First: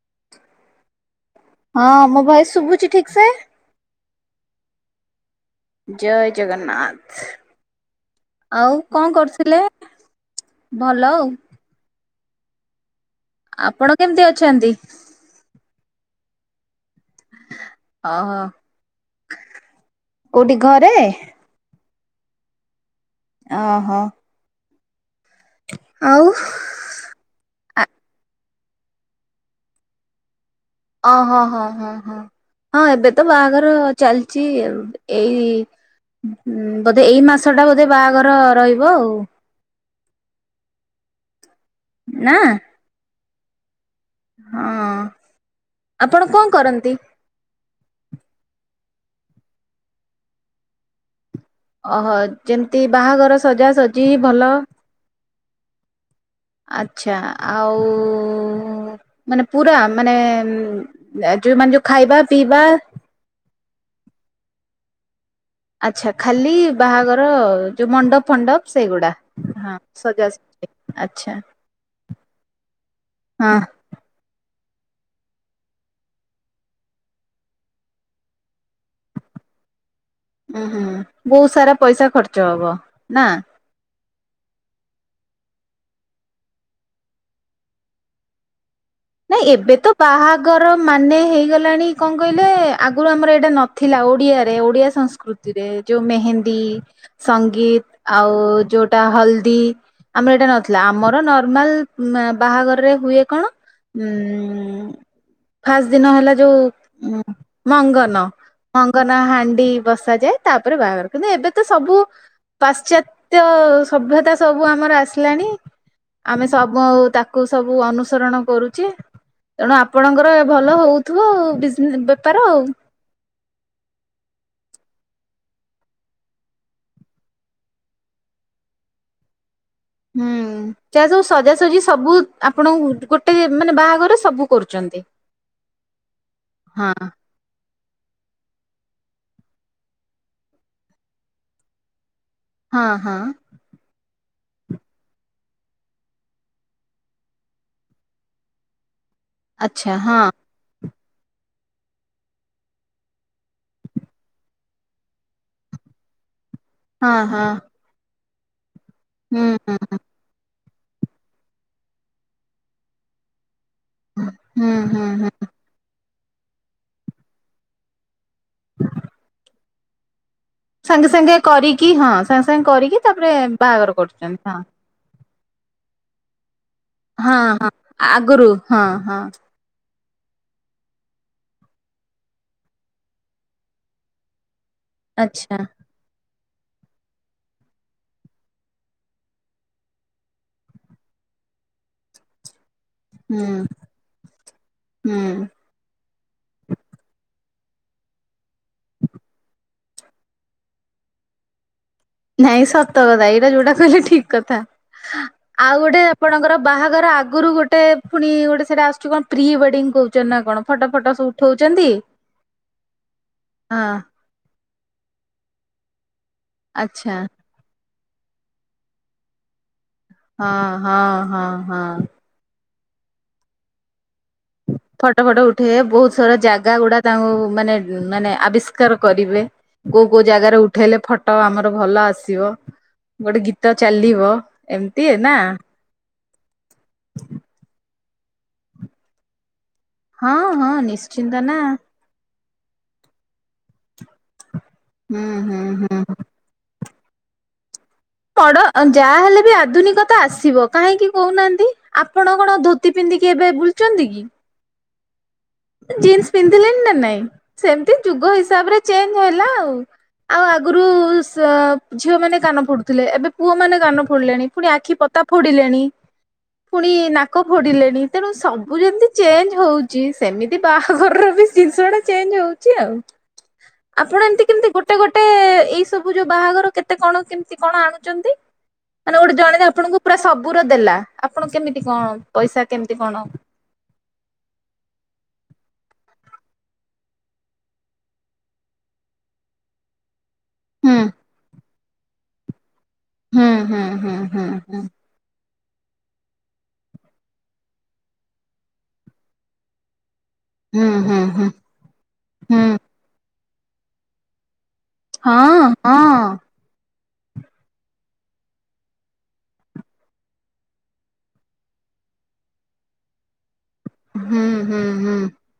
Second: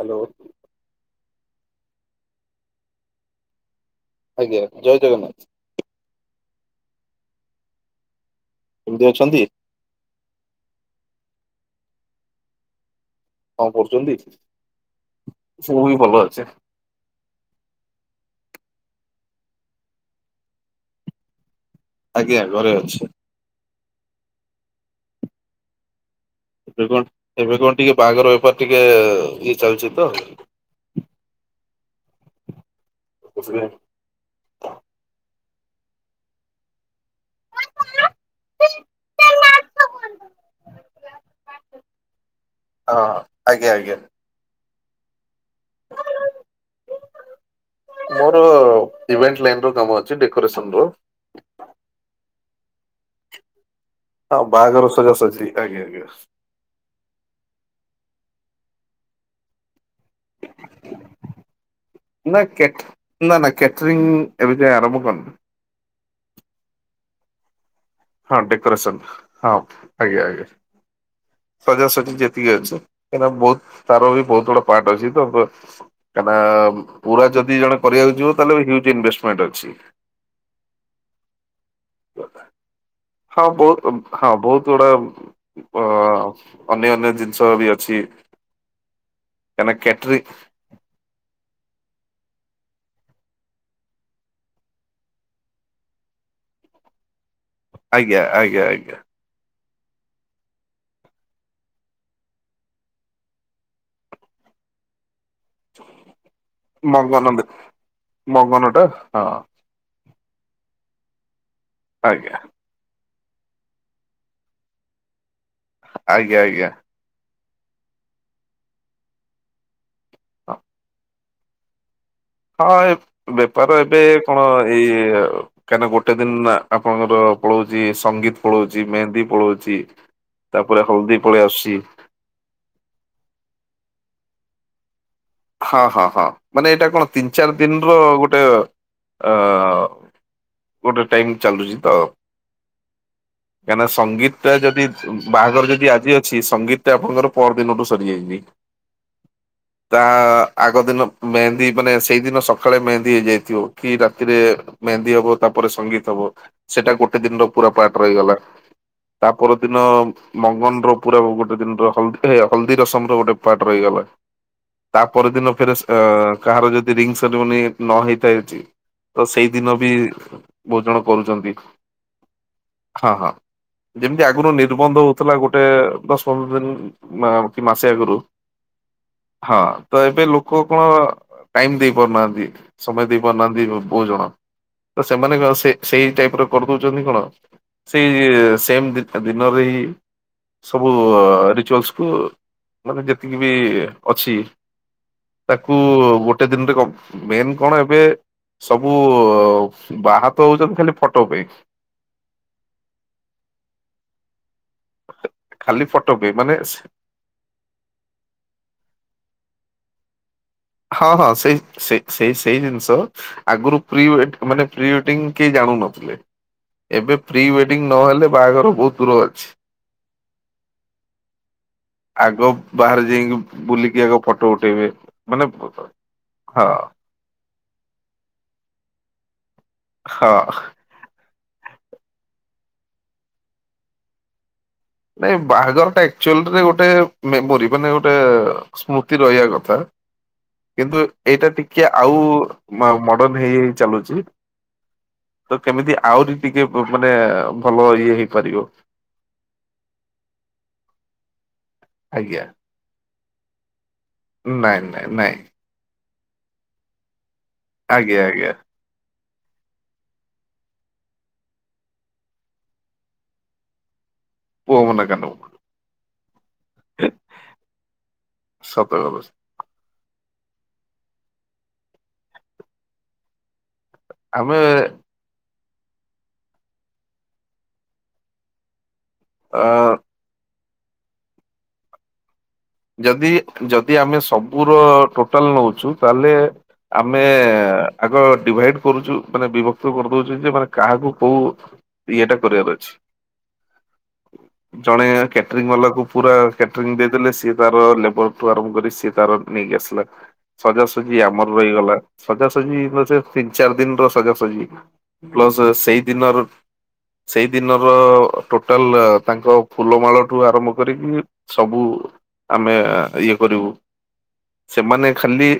Hello. ହଁ ମୋ voice ଶୁଭୁଛି ଠିକ ସେ? ଆଜ୍ଞା ଜୟ ଜଗନ୍ନାଥ। ଜୟ ଜଗନ୍ନାଥ। ଆଉ କେମିତି କଣ ଅଛନ୍ତି କରୁଥିଲେ? ଭଲ ଆଉ। କଁ ଆପଣ କରୁଛନ୍ତି? କେମିତି ଅଛନ୍ତି? ସବୁ ବି ଭଲ ଅଛେ। ଓହୋ କୋଉଠି ଘରେ? ଆଜ୍ଞା ଘରେ ଅଛି। ଓହଃ। ଆଉ? ଏବେ କଣ ଏବେ କଣ ଆ ଟିକେ ବାହାଘର ବେପାର ଟିକେ ଇଏ ଚାଲିଛି ତ। ଅ ହଁ ହଁ ହଁ ହଁ ହଁ ଏବେ ତ ସେଥିପାଇଁ ବାହାଘର ଚାଲିଛି ଆଉ। ଏଇ ବୋଧେ ଏଇ ମାସ ଟା ବୋଧେ ବାହାଘର ରହିବ ଆଉ। ନା ଓ ହଁ ଆଜ୍ଞା ଆଜ୍ଞା। ହଁ ଆପଣ କଣ କରନ୍ତି? ମୋର ଇଭେଣ୍ଟ ଲାଇନ ର କାମ ଅଛି ଡେକୋରେସନର ଓହୋ ଯେମିତି ବାହାଘର ସଜା ସଜ ହଁ ବାହାଘର ସଜାସ ଅଛି ଆଜ୍ଞା ଆଜ୍ଞା। ଆଛା ଆଉ ମାନେ ପୁରା ମାନେ ଯୋଉ ମାନେ ଯୋଉ ଖାଇବା ନା ପିଇବା କେଟ ନା ନା କ୍ୟାଟରିଂ ଏବେ ଯାଏ ଆରମ୍ଭ କରିନି ଆଛା ଖାଲି ବାହାଘର ଯୋଉ ମଣ୍ଡପ ହଁ ଫଣ୍ଡପ ଡେକୋରେସନ ସେଗୁଡା ହଁ ଆଜ୍ଞା ସଜା ଆଜ୍ଞା ସଜି ଆଛା। ସଜାସଜି ଯେତିକି ଅଛି। କାହିଁକିନା ବହୁତ ତାର ବି ବହୁତ ଗୁଡା ପାର୍ଟ ଅଛି ତ କାହିଁକିନା ପୁରା ଯଦି ଜଣେ କରିବାକୁ ଯିବ ତାହେଲେ ୟୁଜ ଇନଭେଷ୍ଟମେଣ୍ଟ ଅଛି। ଉହୁଁ ବହୁତ ସାରା ପଇସା ଖର୍ଚ୍ଚ ହବ ନା ହଁ ବହୁତ ହଁ ବହୁତ ଗୁଡା ଅ ଅନ୍ୟ ଅନ୍ୟ ଜିନିଷ ବି ଅଛି। ନାଇଁ କାହିଁକିନା ଏବେ ତ କ୍ୟାଟରି ବାହାଘର ମାନେ ହେଇଗଲ ହେଲାଣି କଣ କହିଲେ ଆଗରୁ ଆମର ଏଇଟା ନଥିଲା ଓଡିଆରେ ଓଡିଆ ସଂସ୍କୃତିରେ ଯୋଉ ମେହେନ୍ଦୀ ସଙ୍ଗୀତ ଆଜ୍ଞା ଆଉ ଆଜ୍ଞା ଆଜ୍ଞା। ଯୋଉଟା ହଳଦୀ ଆମର ଏଇଟା ନଥିଲା ଆମର ନର୍ମାଲ ବାହାଘରରେ ହୁଏ କଣ ହୁଁ। ଫାଷ୍ଟ ଦିନ ହେଲା ଯୋଉ ମଙ୍ଗନ ମଙ୍ଗନ ଟା ମଙ୍ଗନ ହଁ ହାଣ୍ଡି ବସ୍ ସା ଯାଏ ତାପରେ ବାହାଘର କିନ୍ତୁ ଏବେ ତ ସବୁ ଆଜ୍ଞା ପାଶ୍ଚାତ୍ ତ୍ୟ ସଭ୍ୟତା ସବୁ ଆମର ଆସିଲାଣି ଆଜ୍ଞା ଆମେ ଆଜ୍ଞା ସବୁ ତାକୁ କୁ ସବୁ ଅନୁସରଣ କରୁଚି ତେଣୁ ଆପଣଙ୍କର ଏ ଭଲ ହୋଉଥିବ ବି ହଁ ଏ ବେପାର ଏବେ କଣ ଏଇ କାହିଁକି ନା ଗୋଟେ ଦିନ ଆପଣଙ୍କର ପଳଉଚି ସଙ୍ଗୀତ ପଳଉଚି ମେହେନ୍ଦୀ ପଳଉଚି ହୁଁ ତାହା ସବୁ ସଜାସଜି ସବୁ ଆପଣଙ୍କୁ ଗୋଟେ ମାନେ ବାହାଘର ସବୁ କରୁଚନ୍ତି। ହଁ ହଁ ହଁ ମାନେ ଏଇଟା କଣ ତିନି ଚାରି ଦିନର ଗୋଟେ ଆ ଗୋଟେ ଟାଇମ୍ ଚାଲୁଚି ତ ହଁ ହଁ କାହିଁକିନା ସଙ୍ଗୀତ ପ୍ରାୟେ ଯଦି ବାହାଘର ଯଦି ଆଜି ଅଛି ସଙ୍ଗୀତ ଟା ଆପଣଙ୍କର ପର ଦିନଠୁ ସରିଯାଇଥିବ। ଆଛା ଆ ହଁ। ଆଗ ଦିନ ମେହେନ୍ଦୀ ମାନେ ସେଇଦିନ ସକାଳେ ମେହେନ୍ଦୀ ହେଇଯାଇଥିବ କି ରାତିରେ ମେହେନ୍ଦୀ ହବ ତାପରେ ସଙ୍ଗୀତ ହବ। ସେଇଟା ହଁ ଗୋଟେ ଦିନ ର ହଁ ପୁରା ପାର୍ଟ ରହିଗଲା ତା ହୁଁ ପର ହୁଁ ଦିନ ମଙ୍ଗନ ର ପୁରା ଗୋଟେ ଦିନ ହଦୀ ହଳଦୀ ରସମ ର ଗୋଟେ ପାଟ ହୁଁ। ହୁଁ ହୁଁ ତାପ ହୁଁ ଦିନ ଫରେ କାହାର ଯଦି ରିଙ୍ଗ ସେରିିମନି ଯଦି ନ ହେଇଥାଏ। ତ ସେଇଦିନ ବି ବହୁ ଜଣ ସାଙ୍ଗେ ସାଙ୍ଗେ କରୁଛନ୍ତି କରିକି ହଁ ସାଙ୍ଗେ ସାଙ୍ଗେ କରିକି ହଁ ତାପରେ ହଁ ବାହାଘର ଯେମିତି କରୁଛନ୍ତି ଆଗରୁ ହଁ। ନିର୍ବନ୍ଧ ହୋଉଥିଲା ଗୋଟେ ଗୋଟେ ଦସ ପନ୍ଦର ଦିନ ମା ହଁ କି ହଁ ମାସେ ଆଗରୁ ହଁ ହଁ। ତ ଏବେ ଲୋକ କଣ ଟାଇମ ଦେଇ ପାରୁନାହାନ୍ତି ସମୟ ଦେଇ ପାରୁନାହାନ୍ତି ବହୁତ ଜଣ ତ ସେମାନେଙ୍କ ଆଚ୍ଛା ସେ ସେଇ ଟାଇପ ର କରିଦଉଛନ୍ତି କଣ ସେଇ ସେମ ଦିନଟା ଦିନରେ ହି ସବୁ ରିଚୁଆଲସକୁ ମାନେ ଯେତିକି ହୁଁ ବି ଅଛି ହୁଁ। ତାକୁ ଗୋଟେ ଦିନରେ ମେନ୍ କଣ ଏବେ ସବୁ ବାହାତ ହୋଉଚନ୍ତି ଖାଲି ଫଟୋ ପାଇଁ ନାଇଁ ସତ କଥା ଏଇଟା ଯୋଉଟା କହିଲେ ଠିକ କଥା। ଆଉ ଖାଲି ଗୋଟେ ଫଟୋ ପାଇଁ ଆପଣଙ୍କର ମାନେ ବାହାଘର ଆଗରୁ ଗୋଟେ ପୁଣି ଗୋଟେ ସେଟା ଆସୁଛି କଣ ପ୍ରି ୱେଡିଙ୍ଗ କହୁ ହଁ ହଁ ସେଇ ସେ ସେଇ ସେଇ ଜିନିଷ ଆଗରୁ ହଁ ପ୍ରି ୱେ ମାନେ ପ୍ରି ୱେଡିଙ୍ଗ କେହି ଜାଣୁନଥିଲେ। ଆଚ୍ଛା ଏବେ ପ୍ରି ୱେଡିଙ୍ଗ ନହେଲେ ବାହାଘର ବହୁତ ଦୂର ଅଛି। ହଁ ହଁ ହଁ ହଁ। ଆଗ ବାହାରେ ଯାଇକି ବୁଲିକି ଆଗ ଫଟୋ ଉଠେଇବେ। ଫଟ ମାନେ ଉଠେଇ ବହୁତ ସରା ହଁ ଜାଗା ଗୁଡା ତାଙ୍କୁ ମାନେ ମାନେ ଆବିଷ୍କାର କରିବେ। କୋଉ କୋଉ ହଁ ଜାଗାରେ ଉଠେଇଲେ ଫଟୋ ଆମର ଭଲ ଆସିବ ଗୋଟେ ଗୀତ ଚାଲିବ। ଏମିତି ନା ନାଇଁ ବାହାଘର ଅକ୍ଚୁଆଲ ରେ ଗୋଟେ ମେମୋରି ମାନେ ଗୋଟେ ଗୋଟେ ସ୍ମୃତି ରହିବା କଥା ହଁ ହଁ କିନ୍ତୁ ନିଶ୍ଚିନ୍ତ ଏଇଟା ନା ଟିକେ ଆଉ ମ ମଡର୍ଣ ହେଇ ହେଇ ଚାଲୁଛି ହୁଁ ତ ହୁଁ କେମିତି ହୁଁ। ଆହୁରି ଟିକେ ବ ମାନେ ଭଲ ଇଏ ହେଇପାରିବ ପଡ ଅ ଯାହାହଲେ ବି ଆଧୁନିକ ତ ଆସିବ କାହିଁକି କହୁନାହାନ୍ତି ଆପଣ ଆଜ୍ଞା। କଣ ଧୋତି ପିନ୍ଧିକି ଏବେ ବୁଲୁଛନ୍ତି କି। ନାଇଁ ନାଇଁ। ଜିନସ୍ ପିନ୍ଧିଲେ ନା ନାଇଁ ସେମତି ଆଜ୍ଞା ଯୁଗ ଆଜ୍ଞା ହିସାବରେ ଚେଞ୍ଜ ହେଲା ଆଉ ଆଉ ଆଗରୁ ସ ଝିଅ ମାନେ କାନ ଫୋଡୁ ଥିଲେ ଏବେ ପୁଅ ମାନେ କାନ ଫୋଡିଲେଣି ପୁଣି ପୁଅ ଆଖି ମନା ପତା କାନୁନ। ଫୋଡିଲେଣି। ପୁଣି ନାକ ଫୋଡିଲେଣି ତେଣୁ ସବୁ ସତ ଯେମିତି କଥା ଚେଞ୍ଜ ହଉଛି। ସେମିତି ବାହାଘରର ବି ଜିନିଷ ଟା ଚେଞ୍ଜ ହଉଛି ଆଉ। ଆପଣ ଏମିତି ଆମେ କେମିତି ଗୋଟେ ଗୋଟେ ଏଇ ସବୁ ଯୋଉ ବାହାଘର କେତେ କଣ କେମତି କଣ ଆଣୁଛନ୍ତି? ମାନେ ଗୋଟେ ଜଣେ ଅ ଯେ ଆପଣଙ୍କୁ ପୁରା ସବୁର ଦେଲା ଆପଣ କେମିତି କଣ? ପଇସା କେମିତି କଣ ଯଦି ଯଦି ଆମେ ସବୁର ଟୋଟାଲ ନେଉଛୁ ତାହେଲେ ଆମେ ଆଗ ଡିଭାଇଡ କରୁଛୁ ମାନେ ବିଭକ୍ତ କରୁ କହୁ ଯେ ମାନେ ହୁଁ କାହାକୁ କୋଉ ଇଏଟା କରିବାର ଅଛି। ହୁଁ ହୁଁ ହୁଁ ହୁଁ ହୁଁ। ତ୍ରି ମଲାକୁ ପୁରା କ୍ୟାଟରିଂ ଦେଇଦେଲେ ସ ତାର ଲେବର ଠୁ ଆରଭ କରି ସିଏ ତାର ନେଇକି ଆସିଲା। ସଜାସଜି ହୁଁ ହୁଁ ହୁଁ ଆମର ରହିଗଲା ହୁଁ ସଜାସଜି ପଛେ ତିନି ଚାରି ଦିନ ର ସଜାସଜି ପ୍ଲସ୍ ହଁ ସେଇ ଦିନର ହଁ ସେଇ ଦିନର ଟୋଟାଲ ତାଙ୍କ ଫୁଲମାଳଠୁ ଆରମ୍ଭ କରିକି ସବୁ। ଆମେ ଇଏ କରିବୁ ହୁଁ ହୁଁ ସେମାନେ ହୁଁ ଖାଲି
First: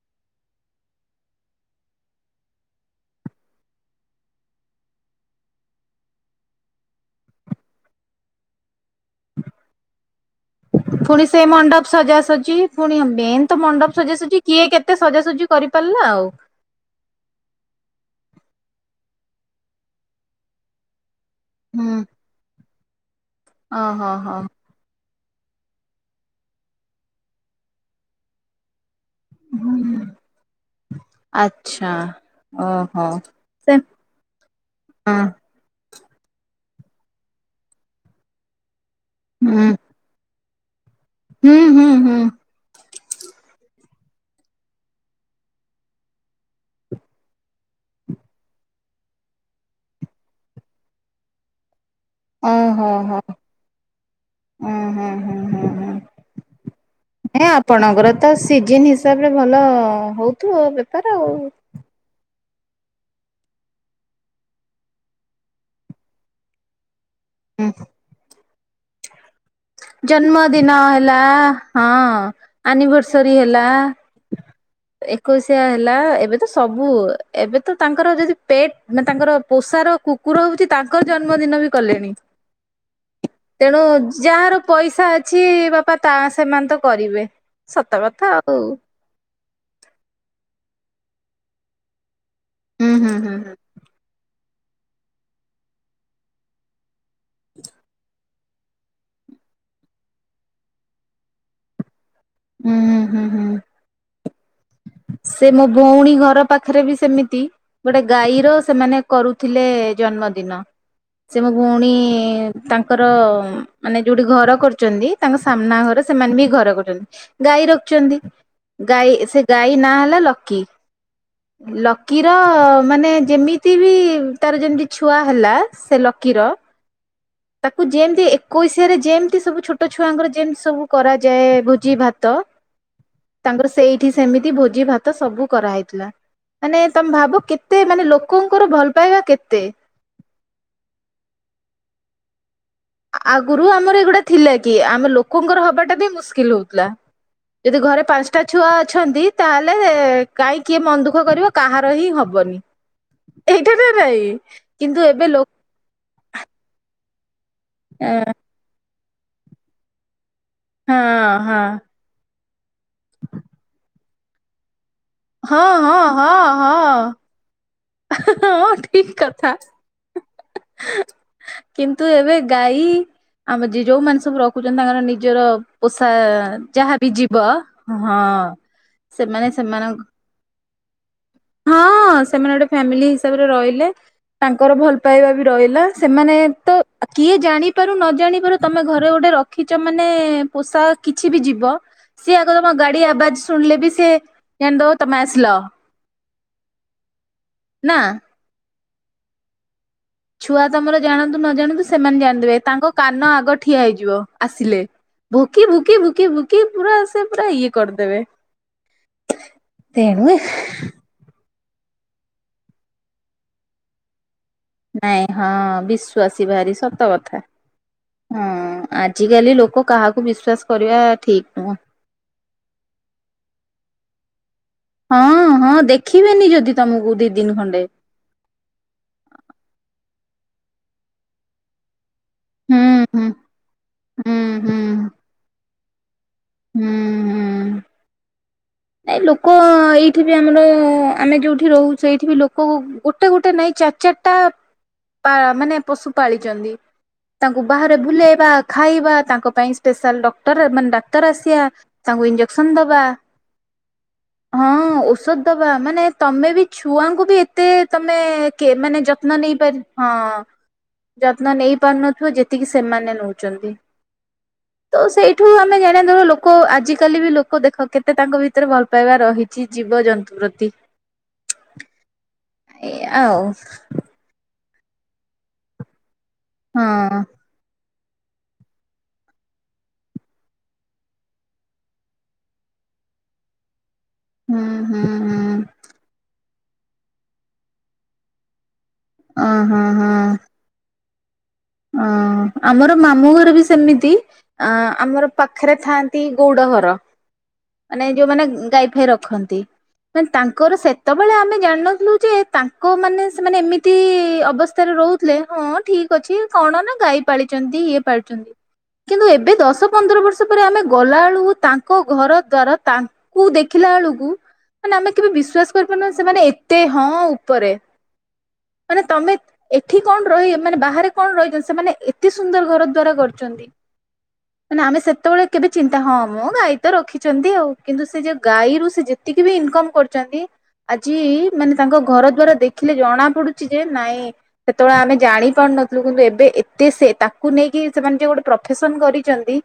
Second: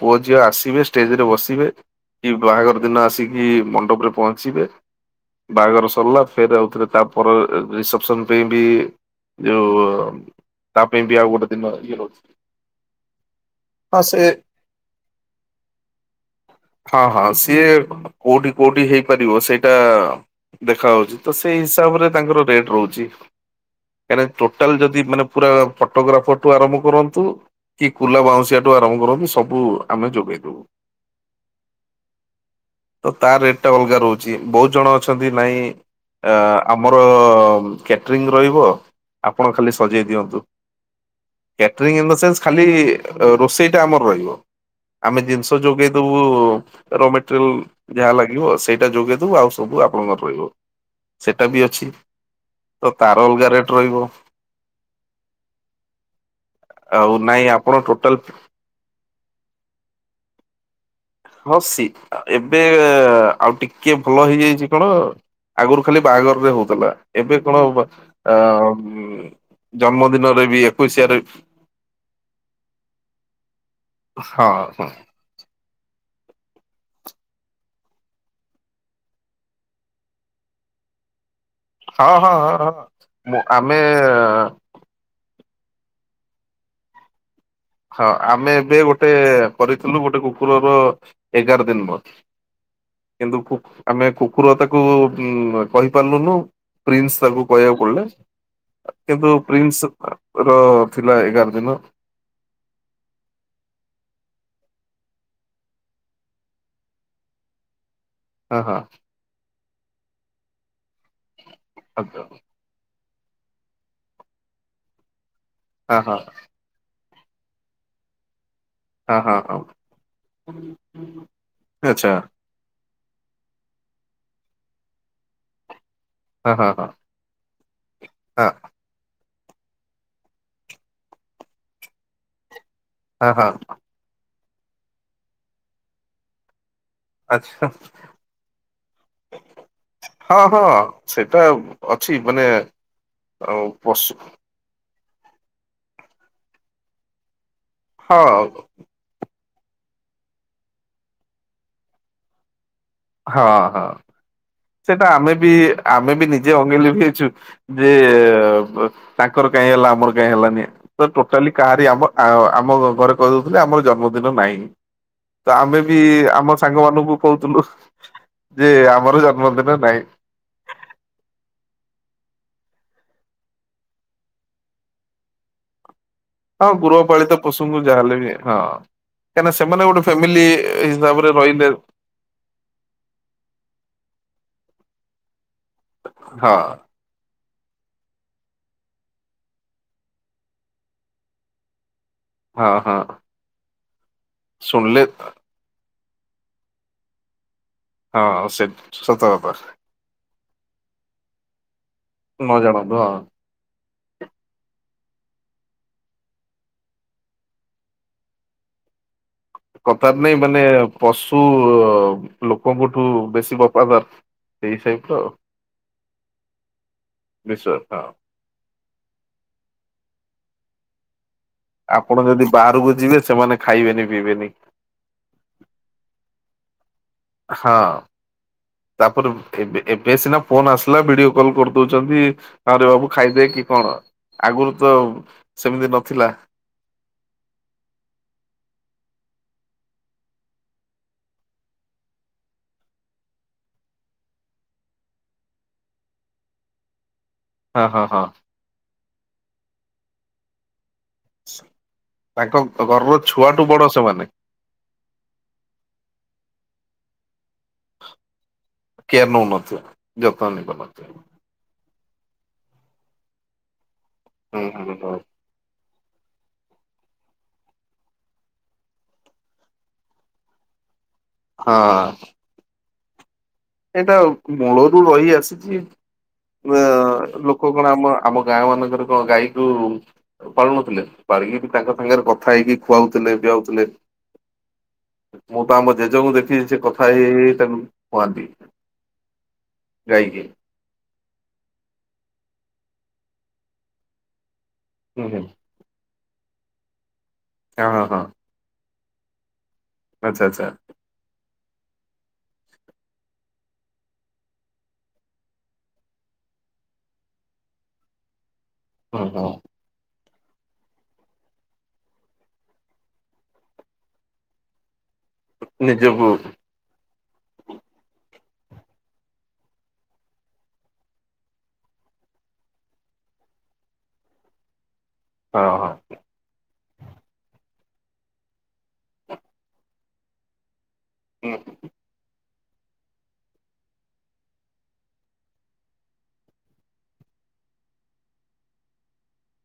ପୁଅ ଝିଅ ଆସିବେ ଷ୍ଟେଜରେ ବସିବେ। କି ବାହାଘର ଦିନ ଆସିକି ମଣ୍ଡପରେ ପହଞ୍ଚିବେ। ବାହାଘର ସରିଲା ଫେର ଆଉଥିଲେ ତାପରେ ରିସେପସନ ପାଇଁ ବି ଯୋଉ ତା ପାଇଁ ବି ପୁଣି ଆଉ ସେ ଗୋଟେ ଦିନ ମଣ୍ଡପ ଇଏ ରହୁଛି ସଜାସଜି ପୁଣି ମେନ୍ ତ ମଣ୍ଡପ ହଁ ସେ ସଜାସଜି କିଏ କେତେ ସଜାସଜି କର କରିପାରିଲା ଆଉ। ହଁ ହଁ ସିଏ କୋଉଠି କୋଉଠି ହେଇପାରିବ ସେଇଟା ଦେଖା ହଉଛି ତ ସେଇ ହୁଁ ହିସାବରେ ତାଙ୍କର ରେଟ୍ ରହୁଛି। ଓହୋ କାଁ ହୋ ଟୋଟାଲ ଯଦି ମାନେ ପୁରା ଫଟୋଗ୍ରାଫର ଠୁ ଆରମ୍ଭ କରନ୍ତୁ କି କୁଲା ବାଉଁଶଆଠୁ ଆରମ୍ଭ କରନ୍ତୁ ସବୁ ଆମେ ଯୋଗେଇ ଦବୁ। ଆଛା। ତ ତା ରେଟ ଟା ଅଲଗା ରହୁଛି ବହୁତ ଜଣ ହଁ ଅଛନ୍ତି ନାଇଁ ଆମର କ୍ୟାଟରିଂ ରହିବ ଆପଣ ହୁଁ ଖାଲି ସଜେଇ ଦିଅନ୍ତୁ। ହୁଁ ହୁଁ କ୍ୟାଟରିଂ ଇନ ଦ ହୁଁ ସେନ୍ସ ଖାଲି ରୋଷେଇ ଟା ଆମର ରହିବ। ଆମେ ଜିନିଷ ଯୋଗେଇ ଦବୁ ର ମେଟେରିଆଲ ଯାହା ଲାଗିବ ସେଇଟା ଯୋଗେଇ ଦବୁ ଆଉ ସବୁ ଆପଣଙ୍କର ରହିବ ସେଇଟା ବି ଅଛି। ତ ଓହୋ ହୋ ତାର ଅଲଗା ରେଟ ରହିବ। ଆଉ ନାଇଁ ହେ ଆପଣ ଆପଣଙ୍କର ଟୋଟାଲ ତ ସିଜନ ହିସାବରେ ଭଲ ହଉଥିବ ବେ ହ ସେ ଏବେ ଆଉ ଟିକେ ଭଲ ହେଇଯାଇଛି କଣ ଆଗରୁ ଖାଲି ବାହାଘରରେ ହଉଥିଲା। ଏବେ କଣ ଅ ଜନ୍ମଦିନରେ ବି ଜନ୍ମଦିନ ହେଲା ଏକୋଇଶିଆରେ ହଁ ଆନିଭର୍ସରୀ ହେଲା। ହଁ ହଁ ଏକୋଇଶିଆ ହେଲା ଏବେ ସବୁ ଏବେ ତ ତାଙ୍କର ଯଦି ପେଟ ମାନେ ତାଙ୍କର ପୋଷାର କୁକୁର ହଉଛି ତାଙ୍କର ଜନ୍ ଜନ୍ମଦିନ ବି ହଁ କଲେଣି ହଁ ହଁ ହଁ। ମୁଁ ଆମେ ତେଣୁ ଯାହାର ପଇସା ଅଛି ବାପା ତା ସେମାନେ ତ କରିବେ। ସତ ହଁ କଥା ଆମେ ଆଉ ଏବେ ଗୋଟେ କରିଥିଲୁ ଗୋଟେ କୁକୁରର ଏଗାର ଦିନ ମନ୍ଥ୍ ହୁଁ ହୁଁ ହୁଁ କିନ୍ତୁ କୁ-ଆମେ କୁ କୁର ତାକୁ ଉଁ-କହି ପାରଲୁନୁ ପ୍ରିନସ୍ ତାକୁ କହିବାକୁ ପଡିଲା। କିନ୍ତୁ ପ୍ରିନସର ଥିଲା ଏଗାର ଦିନ। ହୁଁ ହୁଁ ହୁଁ। ସେ ମୋ ଭୋଉଣୀ ଘର ପାଖରେ ବି ସେମିତି ଗୋଟେ ଗାଈର ହଁ ହଁ ସେମାନେ କରୁଥିଲେ ଜନ୍ମଦିନ ସେ ମୋ ଭୋଉଣୀ ତାଙ୍କ୍ ତାଙ୍କର ମାନେ ଯୋଉଠି ଘର କରୁଚନ୍ତି ତାଙ୍କ ସାମ୍ନା ଘର ହଁ ହଁ ସେମାନେ ବି ଘର କରୁଚନ୍ତି। ଗାଈ ରଖିଚନ୍ତି ଗାଈ ହଁ ସେ ହଁ ଗାଈ ନା ଲକି ଆଚ୍ଛା ଲକିର ମାନେ ଯେମିତି ବି ତାର ଯେମିତି ଛୁଆ ହେଲା ସେ ଲକିର ହଁ ହଁ ହଁ। ଯେମତି ହଁ ଏକୋଇଶିଆରେ ଯେମ୍ ତି ସବୁ ଛୋଟ ଛୁଆଙ୍କର ଯେମତି ସବୁ କରାଯାଏ ଭୋଜି ଭାତ ହଁ ହଁ ତାଙ୍କର ସେଇଠି ସେମିତି ଭୋଜି ଭାତ ସବୁ କରାହେଇଥିଲା। ମାନେ ତମେ ଭାବ ଆଚ୍ଛା କେତେ ମାନେ ଲୋକଙ୍କର ଭଲ ପାଇବା କେତେ। ହଁ ହଁ ସେଇଟା ଅଛି ମାନେ ଆଉ ଆ-ଆଗୁରୁ ଆମର ପଶୁ ଏଗୁଡା ଥିଲା କି ଆମେ ଲୋକଙ୍କର ହବାଟା ବି ମୁସ୍କିଲ୍ ହୋଉଥିଲା। ଯଦି ଘରେ ହଁ ପାଞ୍ଚଟା ଛୁଆ ଅଛନ୍ତି ତାହେଲେ କାଇଁ କିଏ ମନ ଦୁଃଖ କରିବ କାହାର ହିଁ ହବନି। ଏଇଟା ବି ଭାଇ ସେଟା ଆମେ ବି ଆମେ ବି ନିଜେ ଅଙ୍ଗେ ଲଭେଇଚୁ ଯେ ତାଙ୍କର କାଇଁ ହେଲା ଆମର କାଇଁ ହେଲାନି ହଁ ତ ଟୋଟାଲି ହଁ କାହାରି ଆମ ଆ-ଆମ ଘରେ କହି ଦୋଉଥିଲେ ଆମର ଜନ୍ମ ଦିନ ନାହିଁ ତ ହଁ ଆମେ ବି ହଁ ଆମ ସାଙ୍ଗମାନଙ୍କୁ କୋହୁଥିଲୁ। ହଁ ହଁ ହଁ ଠିକ କ ନ୍ମ ଦିନ ନାହିଁ। [inaudible] କିନ୍ତୁ ଏବେ ଗାଈ ଆମ ଯି-ଯୋଉମାନେ ସବୁ ରଖୁଚନ୍ତି ତାଙ୍କର ନିଜର ପୋ ତ ହଁ ଯାହାବି ଗୃହପାଳିତ ଯିବ ପଶୁଙ୍କୁ ଯାହାହେଲେ ହଁ। ବି ସେମାନେ କାହିଁକିନା ସେମାନଙ୍କ ଗୋଟେ ଫ୍ୟାମିଲି ହିସାବରେ ରହିଲେ ହଁ ସେମାନେ ଗୋଟେ ଫ୍ୟାମିଲି ହିସାବରେ ରହିଲେ। ତାଙ୍କର ଭଲ ପାଇବା ବି ରହିଲା ସେମାନେ ହଁ ତ ଆ-କିଏ ଜାଣି ପାରୁ ନ ଜାଣିପାରୁ ତମେ ଘରେ ଗୋଟେ ରଖିଚ ମାନେ ପୋଷା କିଛି ବି ଯିବ ସିଏ ଆଗ ହଁ ତମ ହଁ ଗାଡି ଆବାଜ ଶୁଣିଲେ ବି ସିଏ ଜାଣିଦବା ଶୁଣିଲେ ତମେ ଆସିଲ। ନା। ହଁ ସେ ଶବ୍ଦ ବାରିପାରେ। ଛୁଆ ତମର ଜାଣନ୍ତୁ ନ ଜାଣନ୍ତୁ ସେମାନେ ନ ଜାଣିଦିବେ ତାଙ୍କ ଜାଣନ୍ତୁ ହଁ। କାନ ଆଗ ଠିଆ ହେଇଯିବ ଆସିଲେ। ଭୁକି ଭୁକି ଭୁକି ଭୁକି ପୁରା ସେ ପୁରା ଇଏ କରିଦେବେ। କଥାରେ ତେଣୁ ନାଇଁ ମାନେ ପଶୁ ଅ-ଲୋକଙ୍କଠୁ ବେଶୀ ବଫାଦାର। ସେଇ ଟାଇପ୍ ର ନାଇଁ ହଁ ବିଶ୍ୱାସୀ ଭାରି ସତକଥା। ବିଶ୍ଵ ହଁ ହଁ ଆଜିକାଲି ଲୋକ କାହାକୁ ବିଶ୍ଵାସ କରିବା ଠିକ୍ ଆପଣ ଯଦି ବାହାରକୁ ଯିବେ ସେମାନେ ଖାଇବେନି ପିଇବେନି। ହଁ ହଁ ଦେଖିବେନି ଯଦି ତମକୁ ଦି ଦିନ ହଁ ଖଣ୍ଡେ ତାପରେ ଏବେ-ଏବେ ବେ ସିନା ଫୋନ ଆସିଲା ଭିଡିଓ କଲ କରିଦୋଉଚନ୍ତି। ହୁଁ ଆରେ ବାବୁ ହୁଁ ଖାଇଦେ କି କଣ ହୁଁ ହୁଁ ଆଗରୁ ତ ସେମିତି ନଥିଲା। ହୁଁ ହୁଁ। ନାଇଁ ଲୋକ ଏଇଠି ବି ଆମର ଆମେ ଯୋଉଠି ରହୁ ସେଇଠି ବି ଲୋକ ଗୋଟେ ଗୋଟେ ନାଇଁ ଚାରଚା ଚାରଟା ପାଳ-ମାନେ ପଶୁ ପାଳିଚନ୍ତି। ତାଙ୍କୁ ହଁ ବାହାରେ ହଁ ହଁ। ବୁଲେଇବା ଖାଇବା ତାଙ୍କ ପାଇଁ ସ୍ପେଶାଲ ଡକ୍ଟର ମାନେ ଡା ତାର ସିଆ ତାଙ୍କୁ ତାଙ୍କ ଇଞ୍ଜେକ୍ସନ ଦବା। ଘରର ଛୁଆଠୁ ବଡ ସେମାନେ ହଁ ଔଷଧ ଦବା ମାନେ ତମେ ବି ଛୁଆଙ୍କୁ ବି ତେ ତମେ କେ ମାନେ କେୟାର ଯତ୍ନ ନଉନଥିଲେ। ନେଇପାର ଯତ୍ନ ହଁ ନେଇ ପାରୁନଥିଲେ ଯତ୍ନ ନେଇ ପାରୁନ ଯେତିକି ସେମାନେ ନଉଛନ୍ତି ହୁଁ ହୁଁ ତ ହଁ ସେଇଠୁ ଆମେ ଜାଣି ଧର ଲୋକ ଆଜିକାଲି ବି ଲୋକ ଦେଖ କେତେ ତାଙ୍କ ଭିତ ତରେ ଭଲ ପାଇବା ରହିଛି ଜୀବଜନ୍ତୁ ପ୍ରତି। ହଁ। ଆଉ। ଏଇଟା ମୂଳରୁ ରହି ଆସିଛି। ଅ ହଁ ଲୋକ କଣ ଆମ ଆମ ଗାଁ ମାନଙ୍କରେ କଣ ଗାଈକୁ ପାଳୁନଥିଲେ ପାଳିକି ବି ତାଙ୍କ ସାଙ୍ଗରେ କଥା ହେଇକି ଖୁଆଉଥିଲେ ପିଆଉଥିଲେ। ହୁଁ ହୁଁ ହୁଁ ମୁଁ ତ ଆମ ଜେଜକୁ ଦେଖିଛି ସେ କଥା ହେଇ ହେଇ ତାକୁ ଖୁଆନ୍ତି। ହଁ ହଁ ହଁ। ଗାଈକି। ଅ ଆମର ମାମୁଁ ଘର ବି ସେମିତି ଅ ଆମର ହୁଁ ହୁଁ ପାଖରେ ଥାଆନ୍ତି। ଗଉଡ ଘର ହଁ ହଁ ମାନେ ହଁ ଯୋଉମାନେ ଗାଈ ଫାଇ ରଖନ୍ତି। ମାନେ ଆଚ୍ଛା ଆଚ୍ଛା ତାଙ୍କର ସେତେବେଳେ ଆମେ ଜାଣି ନଥିଲୁ ଯେ ତାଙ୍କ ମାନେ ସେମାନେ ଏମିତି ଅବସ୍ଥାରେ ରହୁଥିଲେ। ହଁ ଠିକ୍ ଅଛି। କଣ ନା ଗାଈ ପାଳିଛନ୍ତି ଇଏ ପାଳିଛନ୍ତି ହଁ କିନ୍ତୁ ହଁ ଏବେ ଦଶ ପନ୍ଦର ବର୍ଷ ସେପଟେ ଆମେ ଗଲା ବେଳକୁ ତାଙ୍କ ଘରଦ୍ବାର ତାଙ୍କୁ ଦେଖିଲା ବେଳକୁ ମାନେ ଆମେ କେବେ ବିଶ୍ଵାସ କରିପାରୁନାହୁଁ ନିଜକୁ ସେମାନେ ଏତେ ହଁ ଉପ ଉପରେ ମାନେ ତମେ ଏଠି କଣ ରହିବ ମାନେ ବାହାରେ କଣ ରହିଛନ୍ତି ସେମାନେ ଏତେ ସୁନ୍ଦର ଘର ଦ୍ଵାରା କରିଛନ୍ତି ମାନେ ଆମେ ସେ କେତେବେଳେ ହଁ କେବେ ହଁ। ଚିନ୍ତା ହଁମ ଗାଈ ତ ରଖିଛନ୍ତି ଆଉ। କିନ୍ତୁ ସେ ଯେ ଗାଈରୁ ସେ ଯେତିକି ବି ଇନକମ କରୁଛନ୍ତି ଆଜି ହୁଁ ମାନେ ତାଙ୍କ ଘର ଦ୍ଵାରା ଦେ ଦେଖିଲେ ଜଣା ପଡୁଛି ଯେ ନାଇଁ ସେତେବେଳେ ଆମେ ଜାଣି ପାରୁନ [inaudible] ଏବେ ଏତେ ସେ ତାକୁ ନେଇକି ସେମାନେ ଯେ ଗୋଟେ ପ୍ରଫେସନ କରିଚନ୍ତି।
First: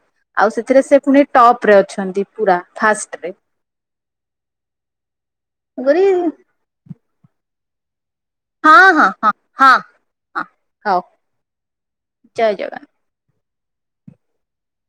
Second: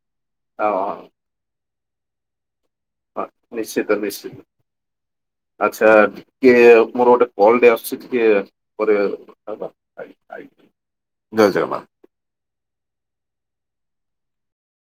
ଆଉ ହଁ ସେଥିରେ ହଁ ସେ ପୁଣି ଟପରେ ଅଛନ୍ତି ପୁରା। ହଁ ଫାଷ୍ଟରେ ନିଶ୍ଚିତ ନିଶ୍ଚିତ ଆଚ୍ଛା ତେଣୁକରି ଟିକେ ମୋର ଗୋଟେ କଲ୍ ଟେ ଆସୁ ହଁ ହଁ ହଁ ହଁ ଆଜ୍ଞା ହଁ ଆଜ୍ଞା ହଉ ଜୟ ଜଗନ୍ନାଥ। ଜୟ ଜଗନ୍ନାଥ।